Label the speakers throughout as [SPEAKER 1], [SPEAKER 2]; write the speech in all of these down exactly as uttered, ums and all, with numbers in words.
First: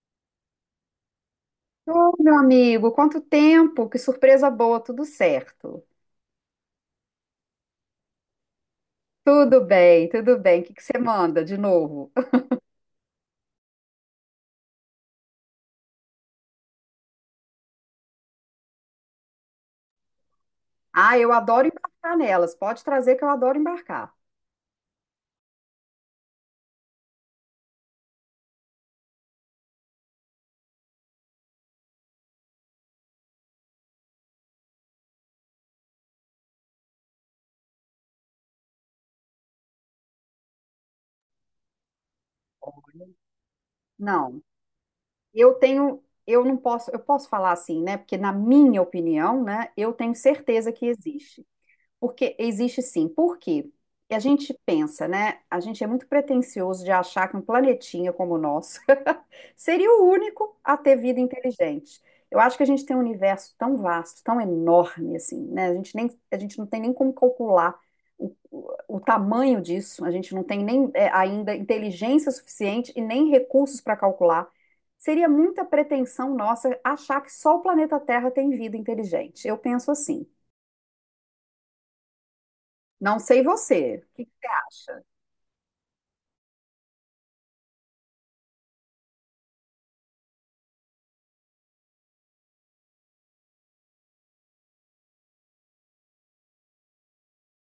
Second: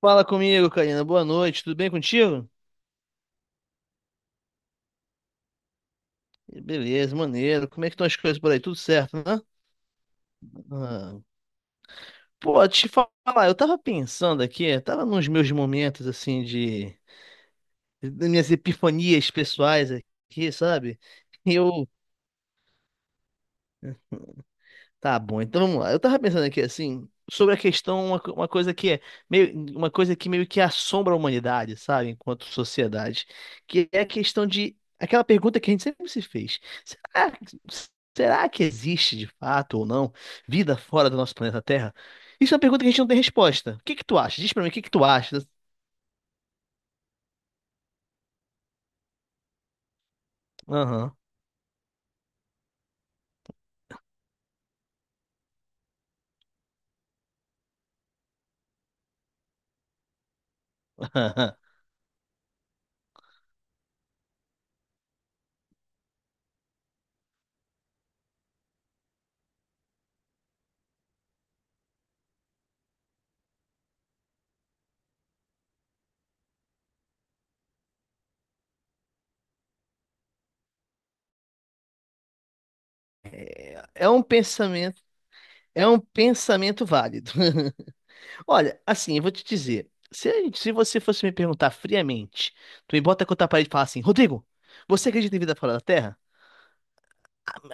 [SPEAKER 1] Fala comigo, Karina. Boa noite. Tudo bem
[SPEAKER 2] Ô, meu
[SPEAKER 1] contigo?
[SPEAKER 2] amigo, quanto tempo! Que surpresa boa, tudo certo.
[SPEAKER 1] Beleza, maneiro. Como é que estão as coisas por aí? Tudo certo, né?
[SPEAKER 2] Tudo bem, tudo bem. O que que você
[SPEAKER 1] Ah,
[SPEAKER 2] manda de novo?
[SPEAKER 1] pô, te falar, eu tava pensando aqui, tava nos meus momentos assim de, das minhas epifanias pessoais aqui, sabe?
[SPEAKER 2] Ah, eu adoro
[SPEAKER 1] Eu
[SPEAKER 2] embarcar nelas. Pode trazer que eu adoro embarcar.
[SPEAKER 1] Tá bom, então vamos lá. Eu tava pensando aqui assim, sobre a questão, uma, co- uma coisa que é meio, uma coisa que meio que assombra a humanidade, sabe, enquanto sociedade, que é a questão de aquela pergunta que a gente sempre se fez. Será, será que existe de fato ou não vida fora do nosso planeta Terra? Isso é uma pergunta que a gente não tem resposta. O que que tu acha?
[SPEAKER 2] Não,
[SPEAKER 1] Diz pra mim, o que que tu acha?
[SPEAKER 2] eu tenho, eu não posso, eu posso falar assim, né? Porque na minha opinião, né, eu tenho certeza que
[SPEAKER 1] Aham.
[SPEAKER 2] existe. Porque existe sim. Por quê? E a gente pensa, né? A gente é muito pretensioso de achar que um planetinha como o nosso seria o único a ter vida inteligente. Eu acho que a gente tem um universo tão vasto, tão enorme assim, né? A gente nem, a gente não tem nem como calcular o, o, o tamanho disso. A gente não tem nem é, ainda inteligência suficiente e nem recursos para calcular. Seria muita pretensão nossa achar que só o planeta Terra tem vida inteligente. Eu penso assim. Não sei você,
[SPEAKER 1] É
[SPEAKER 2] o
[SPEAKER 1] um
[SPEAKER 2] que que você
[SPEAKER 1] pensamento,
[SPEAKER 2] acha?
[SPEAKER 1] é um pensamento válido. Olha, assim, eu vou te dizer. Se, a gente- se você fosse me perguntar friamente, tu me bota contra a parede e fala assim, Rodrigo, você acredita em vida fora da Terra?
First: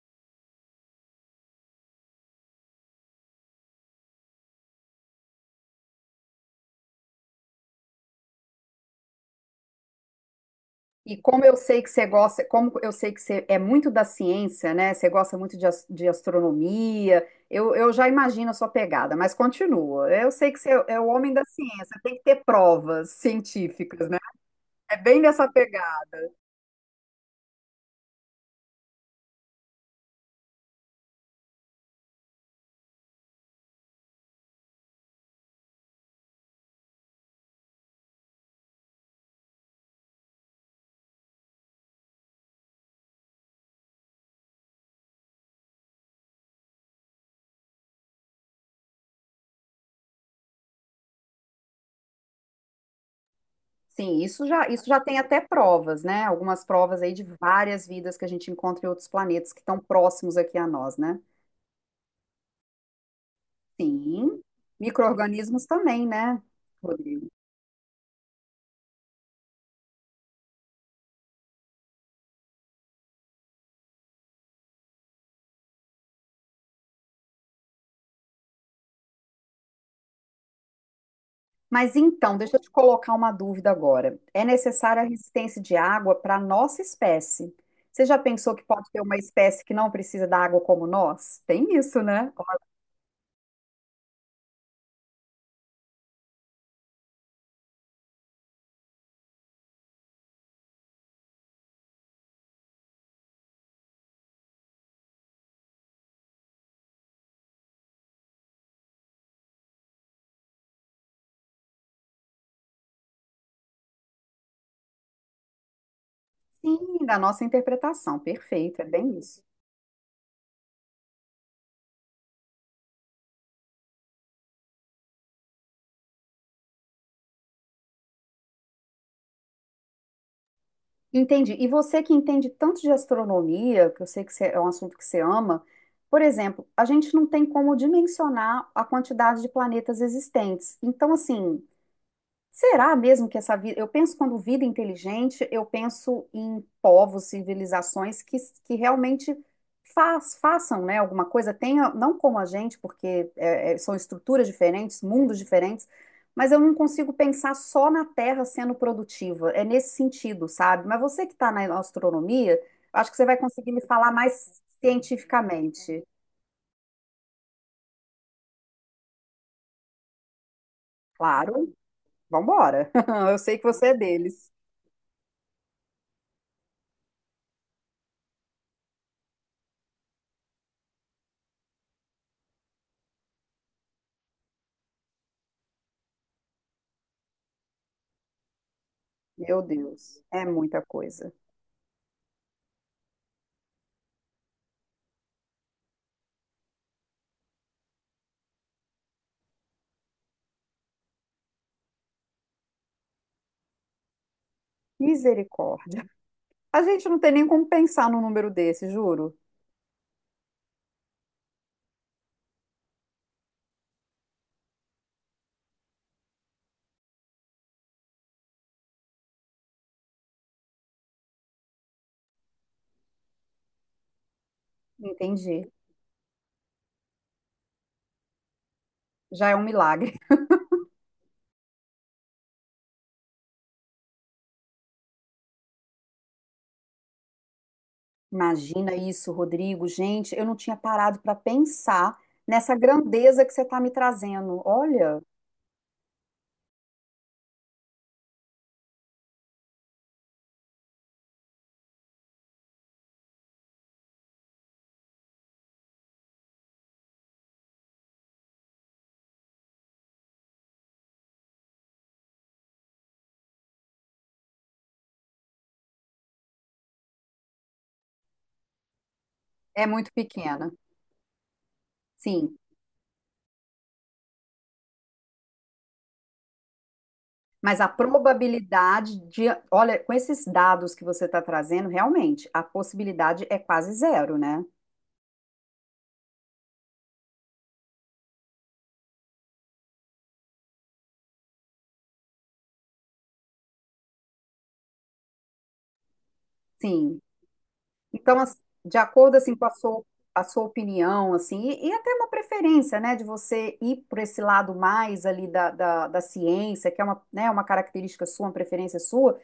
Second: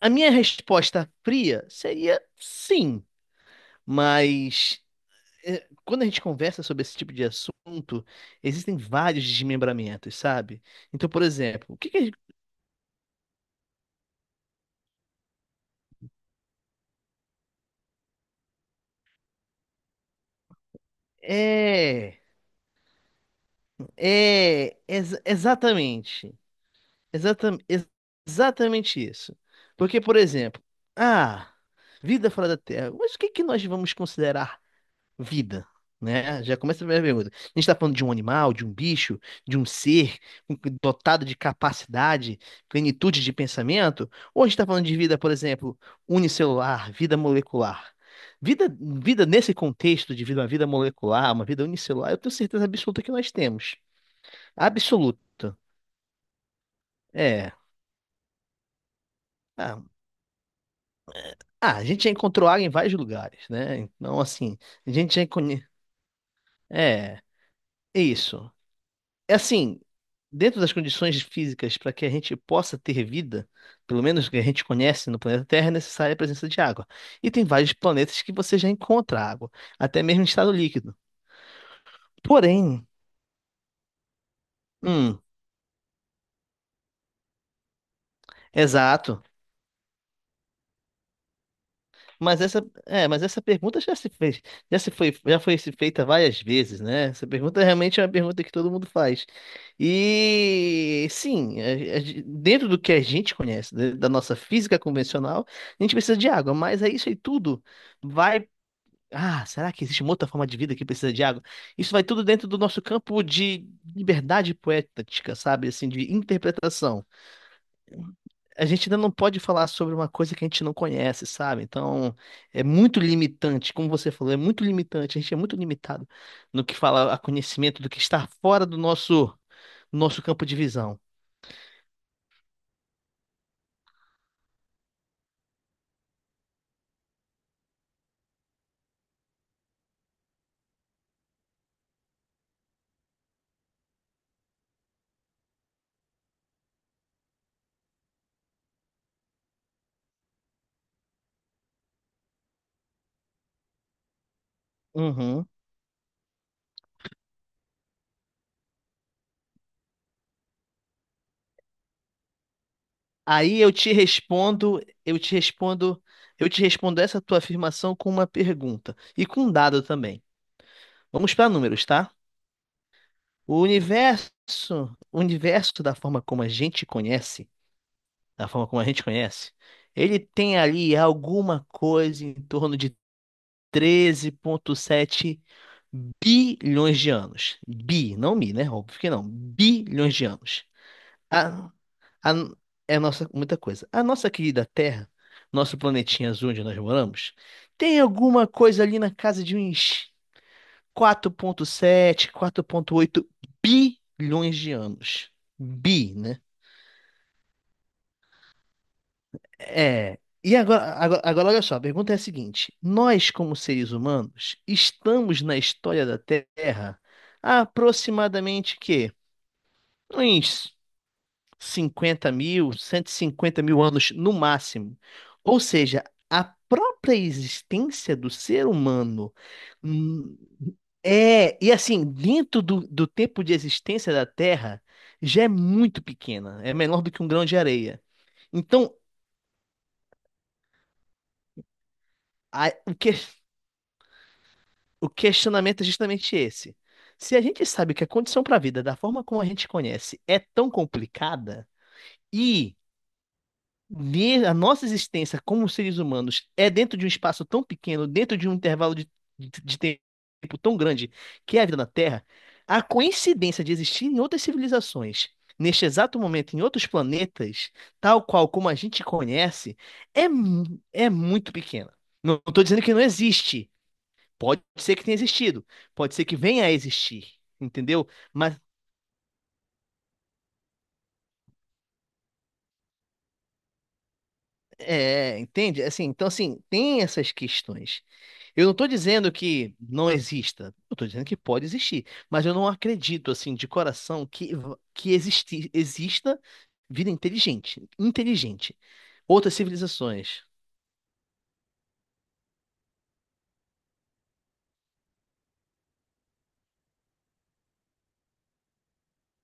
[SPEAKER 1] A minha resposta fria seria sim, mas eh, quando a gente conversa sobre esse tipo de assunto, existem vários desmembramentos, sabe? Então,
[SPEAKER 2] E
[SPEAKER 1] por
[SPEAKER 2] como eu
[SPEAKER 1] exemplo, o
[SPEAKER 2] sei que
[SPEAKER 1] que que a
[SPEAKER 2] você
[SPEAKER 1] gente-
[SPEAKER 2] gosta, como eu sei que você é muito da ciência, né? Você gosta muito de, as- de astronomia, eu, eu já imagino a sua pegada, mas continua. Eu sei que você é é o homem da ciência, tem
[SPEAKER 1] É,
[SPEAKER 2] que ter provas científicas, né?
[SPEAKER 1] é,
[SPEAKER 2] É bem
[SPEAKER 1] ex-
[SPEAKER 2] nessa pegada.
[SPEAKER 1] exatamente. Exatam, ex- exatamente isso. Porque, por exemplo, ah, vida fora da Terra. Mas o que que nós vamos considerar vida? Né? Já começa a primeira pergunta. A gente está falando de um animal, de um bicho, de um ser com- dotado de capacidade, plenitude de pensamento? Ou a gente está falando de vida, por exemplo, unicelular, vida molecular? Vida, vida nesse contexto de vida, uma vida molecular, uma vida unicelular, eu tenho certeza absoluta que nós temos.
[SPEAKER 2] Sim, isso já, isso já tem até
[SPEAKER 1] Absoluta.
[SPEAKER 2] provas, né? Algumas provas aí de
[SPEAKER 1] É.
[SPEAKER 2] várias vidas que a gente encontra em outros planetas que estão
[SPEAKER 1] Ah,
[SPEAKER 2] próximos aqui a nós, né?
[SPEAKER 1] Ah, a gente já encontrou água em vários lugares, né? Então,
[SPEAKER 2] Sim,
[SPEAKER 1] assim, a gente já
[SPEAKER 2] micro-organismos
[SPEAKER 1] conhece.
[SPEAKER 2] também, né,
[SPEAKER 1] É,
[SPEAKER 2] Rodrigo?
[SPEAKER 1] é isso. É assim, dentro das condições físicas para que a gente possa ter vida, pelo menos que a gente conhece no planeta Terra, é necessária a presença de água. E tem vários planetas que você já encontra água, até mesmo em estado líquido.
[SPEAKER 2] Mas então, deixa eu te
[SPEAKER 1] Porém,
[SPEAKER 2] colocar uma dúvida agora. É necessária a
[SPEAKER 1] hum,
[SPEAKER 2] resistência de água para a nossa espécie. Você já pensou que pode ter uma
[SPEAKER 1] exato.
[SPEAKER 2] espécie que não precisa da água como nós? Tem isso, né?
[SPEAKER 1] Mas essa, é, mas essa pergunta já se fez, já se foi, já foi se feita várias vezes, né? Essa pergunta realmente é uma pergunta que todo mundo faz. E sim, a- a gen- dentro do que a gente conhece, né, da nossa física convencional, a gente precisa de água, mas é isso aí tudo vai. Ah, será que existe uma outra forma de vida que precisa de água? Isso vai tudo dentro do nosso campo de liberdade poética, sabe? Assim, de
[SPEAKER 2] Sim,
[SPEAKER 1] interpretação
[SPEAKER 2] da nossa interpretação.
[SPEAKER 1] a
[SPEAKER 2] Perfeito, é
[SPEAKER 1] gente ainda não
[SPEAKER 2] bem
[SPEAKER 1] pode
[SPEAKER 2] isso.
[SPEAKER 1] falar sobre uma coisa que a gente não conhece, sabe? Então, é muito limitante, como você falou, é muito limitante. A gente é muito limitado no que fala a conhecimento do que está fora do nosso nosso campo de visão.
[SPEAKER 2] Entendi. E você que entende tanto de astronomia, que eu sei que você- é um assunto que você ama, por exemplo, a gente não tem como dimensionar a quantidade de planetas existentes. Então, assim, será mesmo que essa vida. Eu penso quando vida inteligente, eu penso em povos, civilizações que, que realmente faz, façam, né, alguma coisa, tenha, não como a gente, porque é, é, são estruturas diferentes, mundos
[SPEAKER 1] Uhum.
[SPEAKER 2] diferentes, mas eu não consigo pensar só na Terra sendo produtiva. É nesse sentido, sabe? Mas você que está na astronomia, acho que você vai
[SPEAKER 1] Aí
[SPEAKER 2] conseguir
[SPEAKER 1] eu
[SPEAKER 2] me
[SPEAKER 1] te
[SPEAKER 2] falar mais
[SPEAKER 1] respondo, eu te respondo,
[SPEAKER 2] cientificamente.
[SPEAKER 1] eu te respondo essa tua afirmação com uma pergunta e com um dado também. Vamos para
[SPEAKER 2] Claro,
[SPEAKER 1] números, tá?
[SPEAKER 2] vambora. Eu sei
[SPEAKER 1] O
[SPEAKER 2] que você é
[SPEAKER 1] universo,
[SPEAKER 2] deles.
[SPEAKER 1] o universo da forma como a gente conhece da forma como a gente conhece, ele tem ali alguma coisa em torno de treze vírgula sete bilhões de anos. Bi, não mi, né? Óbvio que não.
[SPEAKER 2] Meu
[SPEAKER 1] Bilhões
[SPEAKER 2] Deus,
[SPEAKER 1] de
[SPEAKER 2] é
[SPEAKER 1] anos.
[SPEAKER 2] muita coisa.
[SPEAKER 1] A, a, é nossa, muita coisa. A nossa querida Terra, nosso planetinha azul onde nós moramos, tem alguma coisa ali na casa de uns quatro vírgula sete, oito bilhões de anos.
[SPEAKER 2] Misericórdia.
[SPEAKER 1] Bi, né?
[SPEAKER 2] A gente não tem nem como pensar num número desse, juro.
[SPEAKER 1] É. E agora, agora, agora, olha só, a pergunta é a seguinte: nós, como seres humanos, estamos na história da Terra há aproximadamente que uns cinquenta mil, cento e cinquenta mil anos no máximo. Ou
[SPEAKER 2] Entendi.
[SPEAKER 1] seja, a própria existência do ser humano
[SPEAKER 2] Já é um milagre.
[SPEAKER 1] hum, é, e assim, dentro do, do tempo de existência da Terra, já é muito pequena, é menor do que um grão de areia. Então,
[SPEAKER 2] Imagina isso, Rodrigo. Gente, eu não tinha parado para pensar nessa
[SPEAKER 1] a- o que,
[SPEAKER 2] grandeza que você está me trazendo.
[SPEAKER 1] o
[SPEAKER 2] Olha,
[SPEAKER 1] questionamento é justamente esse. Se a gente sabe que a condição para a vida, da forma como a gente conhece, é tão complicada, e ne- a nossa existência como seres humanos é dentro de um espaço tão pequeno, dentro de um intervalo de, de, de tempo tão grande, que é a vida na Terra, a coincidência de existir em outras civilizações, neste exato momento, em outros planetas, tal qual como a gente conhece,
[SPEAKER 2] é muito
[SPEAKER 1] é,
[SPEAKER 2] pequena.
[SPEAKER 1] mu- é muito pequena. Não
[SPEAKER 2] Sim,
[SPEAKER 1] estou dizendo que não existe. Pode ser que tenha existido, pode ser que venha a existir,
[SPEAKER 2] mas a
[SPEAKER 1] entendeu? Mas,
[SPEAKER 2] probabilidade de, olha, com esses dados que você está trazendo, realmente, a possibilidade é quase zero, né?
[SPEAKER 1] é, entende? Assim, então, assim, tem essas questões. Eu não estou dizendo que não exista, eu estou dizendo que pode existir, mas eu não acredito, assim, de coração que, que existi, exista vida
[SPEAKER 2] Sim.
[SPEAKER 1] inteligente,
[SPEAKER 2] Então, assim,
[SPEAKER 1] inteligente.
[SPEAKER 2] de acordo assim
[SPEAKER 1] Outras
[SPEAKER 2] com a sua, a
[SPEAKER 1] civilizações.
[SPEAKER 2] sua opinião, assim, e, e até uma preferência, né, de você ir por esse lado mais ali da, da, da ciência, que é uma, né, uma característica sua, uma preferência sua,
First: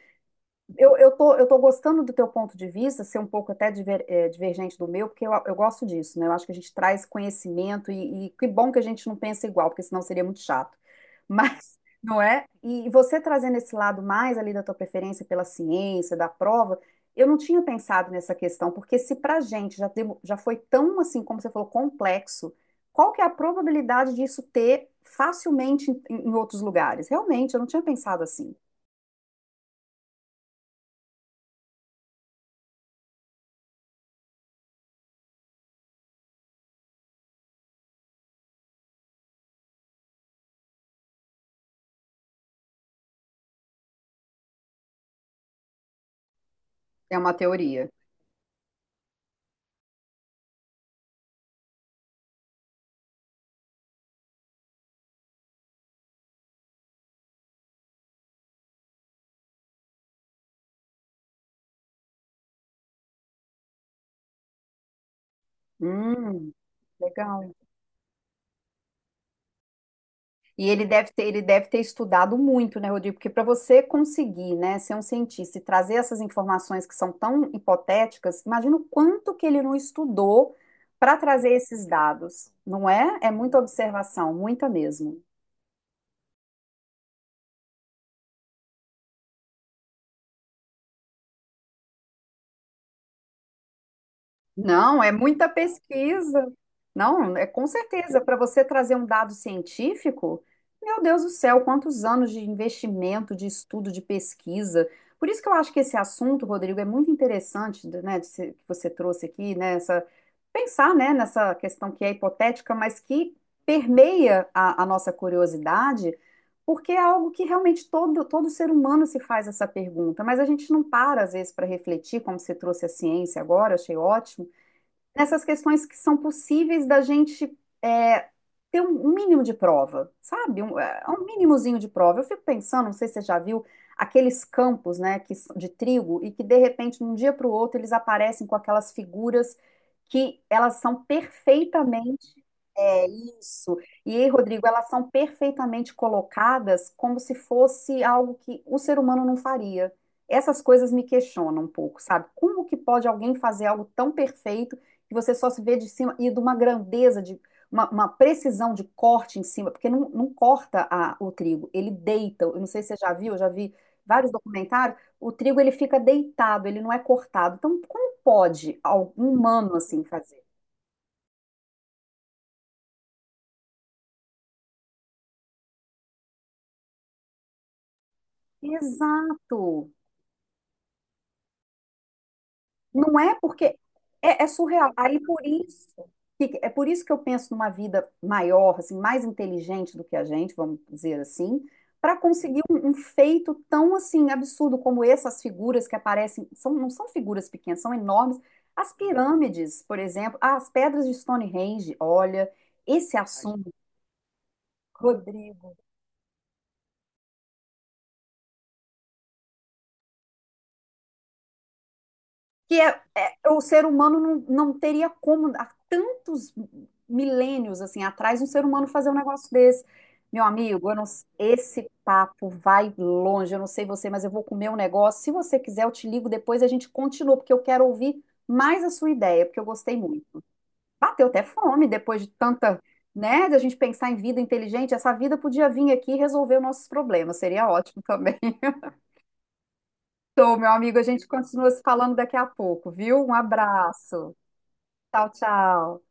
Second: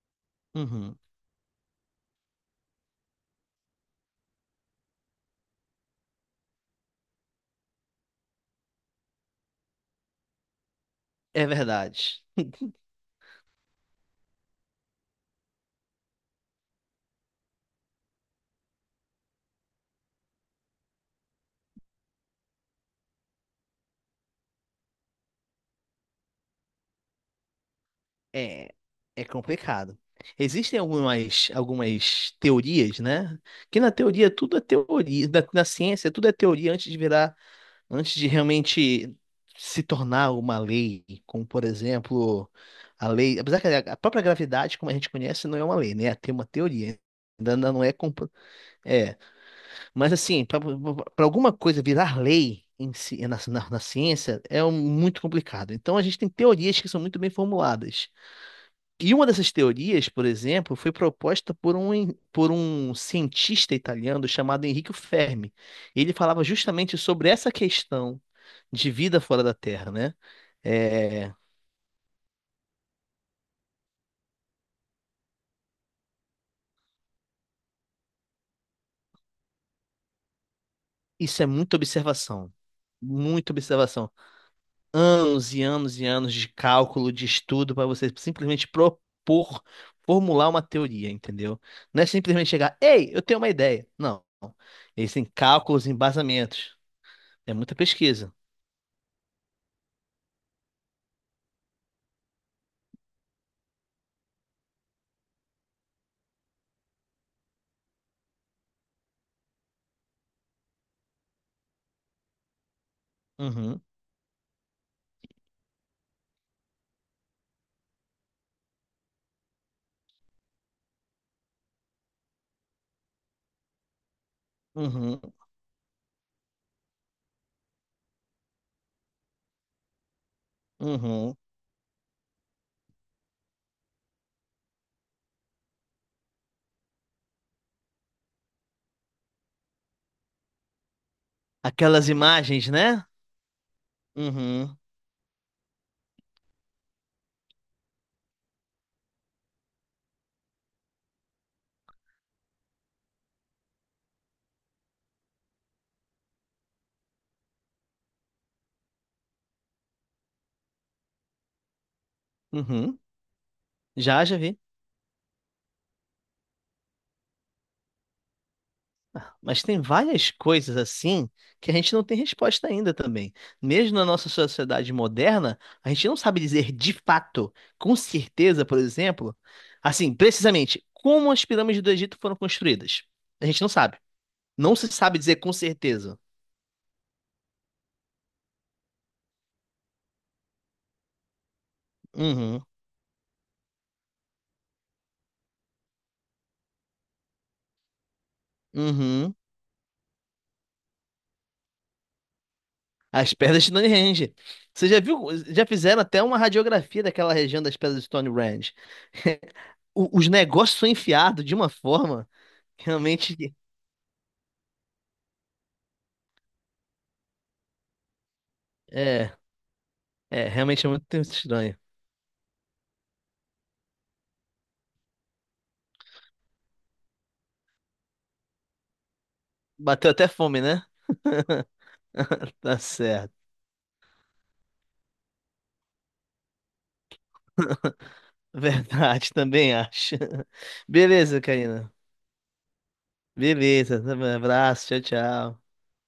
[SPEAKER 2] eu,
[SPEAKER 1] Uhum,
[SPEAKER 2] eu tô, eu tô gostando do teu ponto de vista, ser um pouco até diver- eh, divergente do meu, porque eu, eu gosto disso, né? Eu acho que a gente traz conhecimento e, e que bom que a gente não pensa igual, porque senão seria muito chato.
[SPEAKER 1] é
[SPEAKER 2] Mas, não
[SPEAKER 1] verdade.
[SPEAKER 2] é? E você trazendo esse lado mais ali da tua preferência pela ciência, da prova, eu não tinha pensado nessa questão, porque se pra gente já, demo- já foi tão, assim, como você falou, complexo, qual que é a probabilidade disso ter facilmente em, em outros lugares? Realmente, eu não tinha pensado assim.
[SPEAKER 1] É, é complicado. Existem algumas, algumas teorias, né? Que na teoria tudo é teoria, da- na ciência tudo é teoria antes de virar, antes de realmente se tornar uma lei, como por exemplo, a lei, apesar que a própria gravidade, como a gente conhece, não é uma lei, né? Tem uma teoria,
[SPEAKER 2] É uma
[SPEAKER 1] ainda ainda não
[SPEAKER 2] teoria.
[SPEAKER 1] é, compro- é, mas assim, para alguma coisa virar lei em si, na, na na ciência é um- muito complicado. Então a gente tem teorias que são muito bem formuladas. E uma dessas teorias, por exemplo, foi proposta por um, en- por um cientista italiano chamado Enrico Fermi. Ele falava
[SPEAKER 2] Hum,
[SPEAKER 1] justamente sobre
[SPEAKER 2] legal.
[SPEAKER 1] essa questão de vida fora da Terra, né?
[SPEAKER 2] E ele deve ter,
[SPEAKER 1] É,
[SPEAKER 2] ele deve ter estudado muito, né, Rodrigo? Porque para você conseguir, né, ser um cientista e trazer essas informações que são tão hipotéticas, imagina o quanto que ele não estudou para
[SPEAKER 1] isso é
[SPEAKER 2] trazer
[SPEAKER 1] muita
[SPEAKER 2] esses dados,
[SPEAKER 1] observação,
[SPEAKER 2] não é? É
[SPEAKER 1] muita
[SPEAKER 2] muita
[SPEAKER 1] observação.
[SPEAKER 2] observação, muita mesmo.
[SPEAKER 1] Anos e anos e anos de cálculo, de estudo, para você simplesmente propor, formular uma teoria, entendeu? Não é simplesmente chegar, ei, eu tenho uma ideia. Não.
[SPEAKER 2] Não, é
[SPEAKER 1] Eles têm
[SPEAKER 2] muita
[SPEAKER 1] cálculos,
[SPEAKER 2] pesquisa.
[SPEAKER 1] embasamentos.
[SPEAKER 2] Não, é
[SPEAKER 1] É
[SPEAKER 2] com
[SPEAKER 1] muita
[SPEAKER 2] certeza. Para
[SPEAKER 1] pesquisa.
[SPEAKER 2] você trazer um dado científico, meu Deus do céu, quantos anos de investimento, de estudo, de pesquisa. Por isso que eu acho que esse assunto, Rodrigo, é muito interessante, né, de se- que você trouxe aqui, né, essa- pensar, né, nessa questão que é hipotética, mas que
[SPEAKER 1] Uhum.
[SPEAKER 2] permeia a, a nossa curiosidade, porque é algo que realmente todo, todo ser humano se faz essa pergunta, mas a gente não para, às vezes, para refletir, como você trouxe a ciência agora, achei ótimo
[SPEAKER 1] Uhum,
[SPEAKER 2] nessas questões que são possíveis da gente é, ter um, um mínimo de prova, sabe? Um, é, um
[SPEAKER 1] uhum.
[SPEAKER 2] mínimozinho de prova. Eu fico pensando, não sei se você já viu, aqueles campos, né, que, s- de trigo e que de repente, de um dia para o outro, eles aparecem com aquelas figuras que elas são
[SPEAKER 1] Aquelas
[SPEAKER 2] perfeitamente.
[SPEAKER 1] imagens,
[SPEAKER 2] É
[SPEAKER 1] né?
[SPEAKER 2] isso. E aí, Rodrigo,
[SPEAKER 1] Uhum,
[SPEAKER 2] elas são perfeitamente colocadas como se fosse algo que o ser humano não faria. Essas coisas me questionam um pouco, sabe? Como que pode alguém fazer algo tão perfeito? Que você só se vê de cima e de uma grandeza, de uma, uma precisão de corte em cima, porque não, não corta a- o trigo, ele deita. Eu não sei se você
[SPEAKER 1] uhum.
[SPEAKER 2] já viu, eu já vi
[SPEAKER 1] Já,
[SPEAKER 2] vários
[SPEAKER 1] já vi.
[SPEAKER 2] documentários, o trigo ele fica deitado, ele não é cortado. Então, como pode algum
[SPEAKER 1] Ah, mas
[SPEAKER 2] humano
[SPEAKER 1] tem
[SPEAKER 2] assim
[SPEAKER 1] várias
[SPEAKER 2] fazer?
[SPEAKER 1] coisas assim que a gente não tem resposta ainda também. Mesmo na nossa sociedade moderna, a gente não sabe dizer de fato, com certeza, por exemplo,
[SPEAKER 2] Exato.
[SPEAKER 1] assim, precisamente, como as pirâmides do Egito foram construídas.
[SPEAKER 2] Não é
[SPEAKER 1] A gente não
[SPEAKER 2] porque
[SPEAKER 1] sabe.
[SPEAKER 2] é, é
[SPEAKER 1] Não
[SPEAKER 2] surreal.
[SPEAKER 1] se
[SPEAKER 2] Aí
[SPEAKER 1] sabe dizer
[SPEAKER 2] por
[SPEAKER 1] com
[SPEAKER 2] isso
[SPEAKER 1] certeza.
[SPEAKER 2] que- É por isso que eu penso numa vida maior, assim, mais inteligente do que a gente, vamos dizer assim, para conseguir
[SPEAKER 1] Uhum,
[SPEAKER 2] um, um feito tão assim absurdo como essas figuras que aparecem, são, não são figuras pequenas, são enormes. As
[SPEAKER 1] uhum.
[SPEAKER 2] pirâmides, por exemplo, ah, as pedras de Stonehenge, olha, esse
[SPEAKER 1] As pedras
[SPEAKER 2] assunto,
[SPEAKER 1] de Stonehenge. Você já viu? Já
[SPEAKER 2] Rodrigo.
[SPEAKER 1] fizeram até uma radiografia daquela região das pedras de Stonehenge. O- os negócios são enfiados de uma forma
[SPEAKER 2] Que
[SPEAKER 1] que
[SPEAKER 2] é,
[SPEAKER 1] realmente
[SPEAKER 2] é-
[SPEAKER 1] que-
[SPEAKER 2] o ser humano não, não teria como, há tantos milênios assim atrás, um ser humano fazer um
[SPEAKER 1] é,
[SPEAKER 2] negócio desse. Meu
[SPEAKER 1] é, realmente
[SPEAKER 2] amigo,
[SPEAKER 1] é
[SPEAKER 2] eu não-
[SPEAKER 1] muito estranho.
[SPEAKER 2] esse papo vai longe, eu não sei você, mas eu vou comer um negócio. Se você quiser, eu te ligo depois e a gente continua, porque eu quero ouvir mais a sua ideia, porque eu gostei
[SPEAKER 1] Bateu
[SPEAKER 2] muito.
[SPEAKER 1] até fome, né?
[SPEAKER 2] Bateu até fome depois de tanta,
[SPEAKER 1] Tá certo.
[SPEAKER 2] né, da gente pensar em vida inteligente. Essa vida podia vir aqui e resolver os nossos problemas, seria ótimo também.
[SPEAKER 1] Verdade, também acho.
[SPEAKER 2] Então, meu amigo, a gente
[SPEAKER 1] Beleza,
[SPEAKER 2] continua se
[SPEAKER 1] Karina.
[SPEAKER 2] falando daqui a pouco, viu? Um
[SPEAKER 1] Beleza. um
[SPEAKER 2] abraço.
[SPEAKER 1] abraço, tchau,
[SPEAKER 2] Tchau,
[SPEAKER 1] tchau.
[SPEAKER 2] tchau.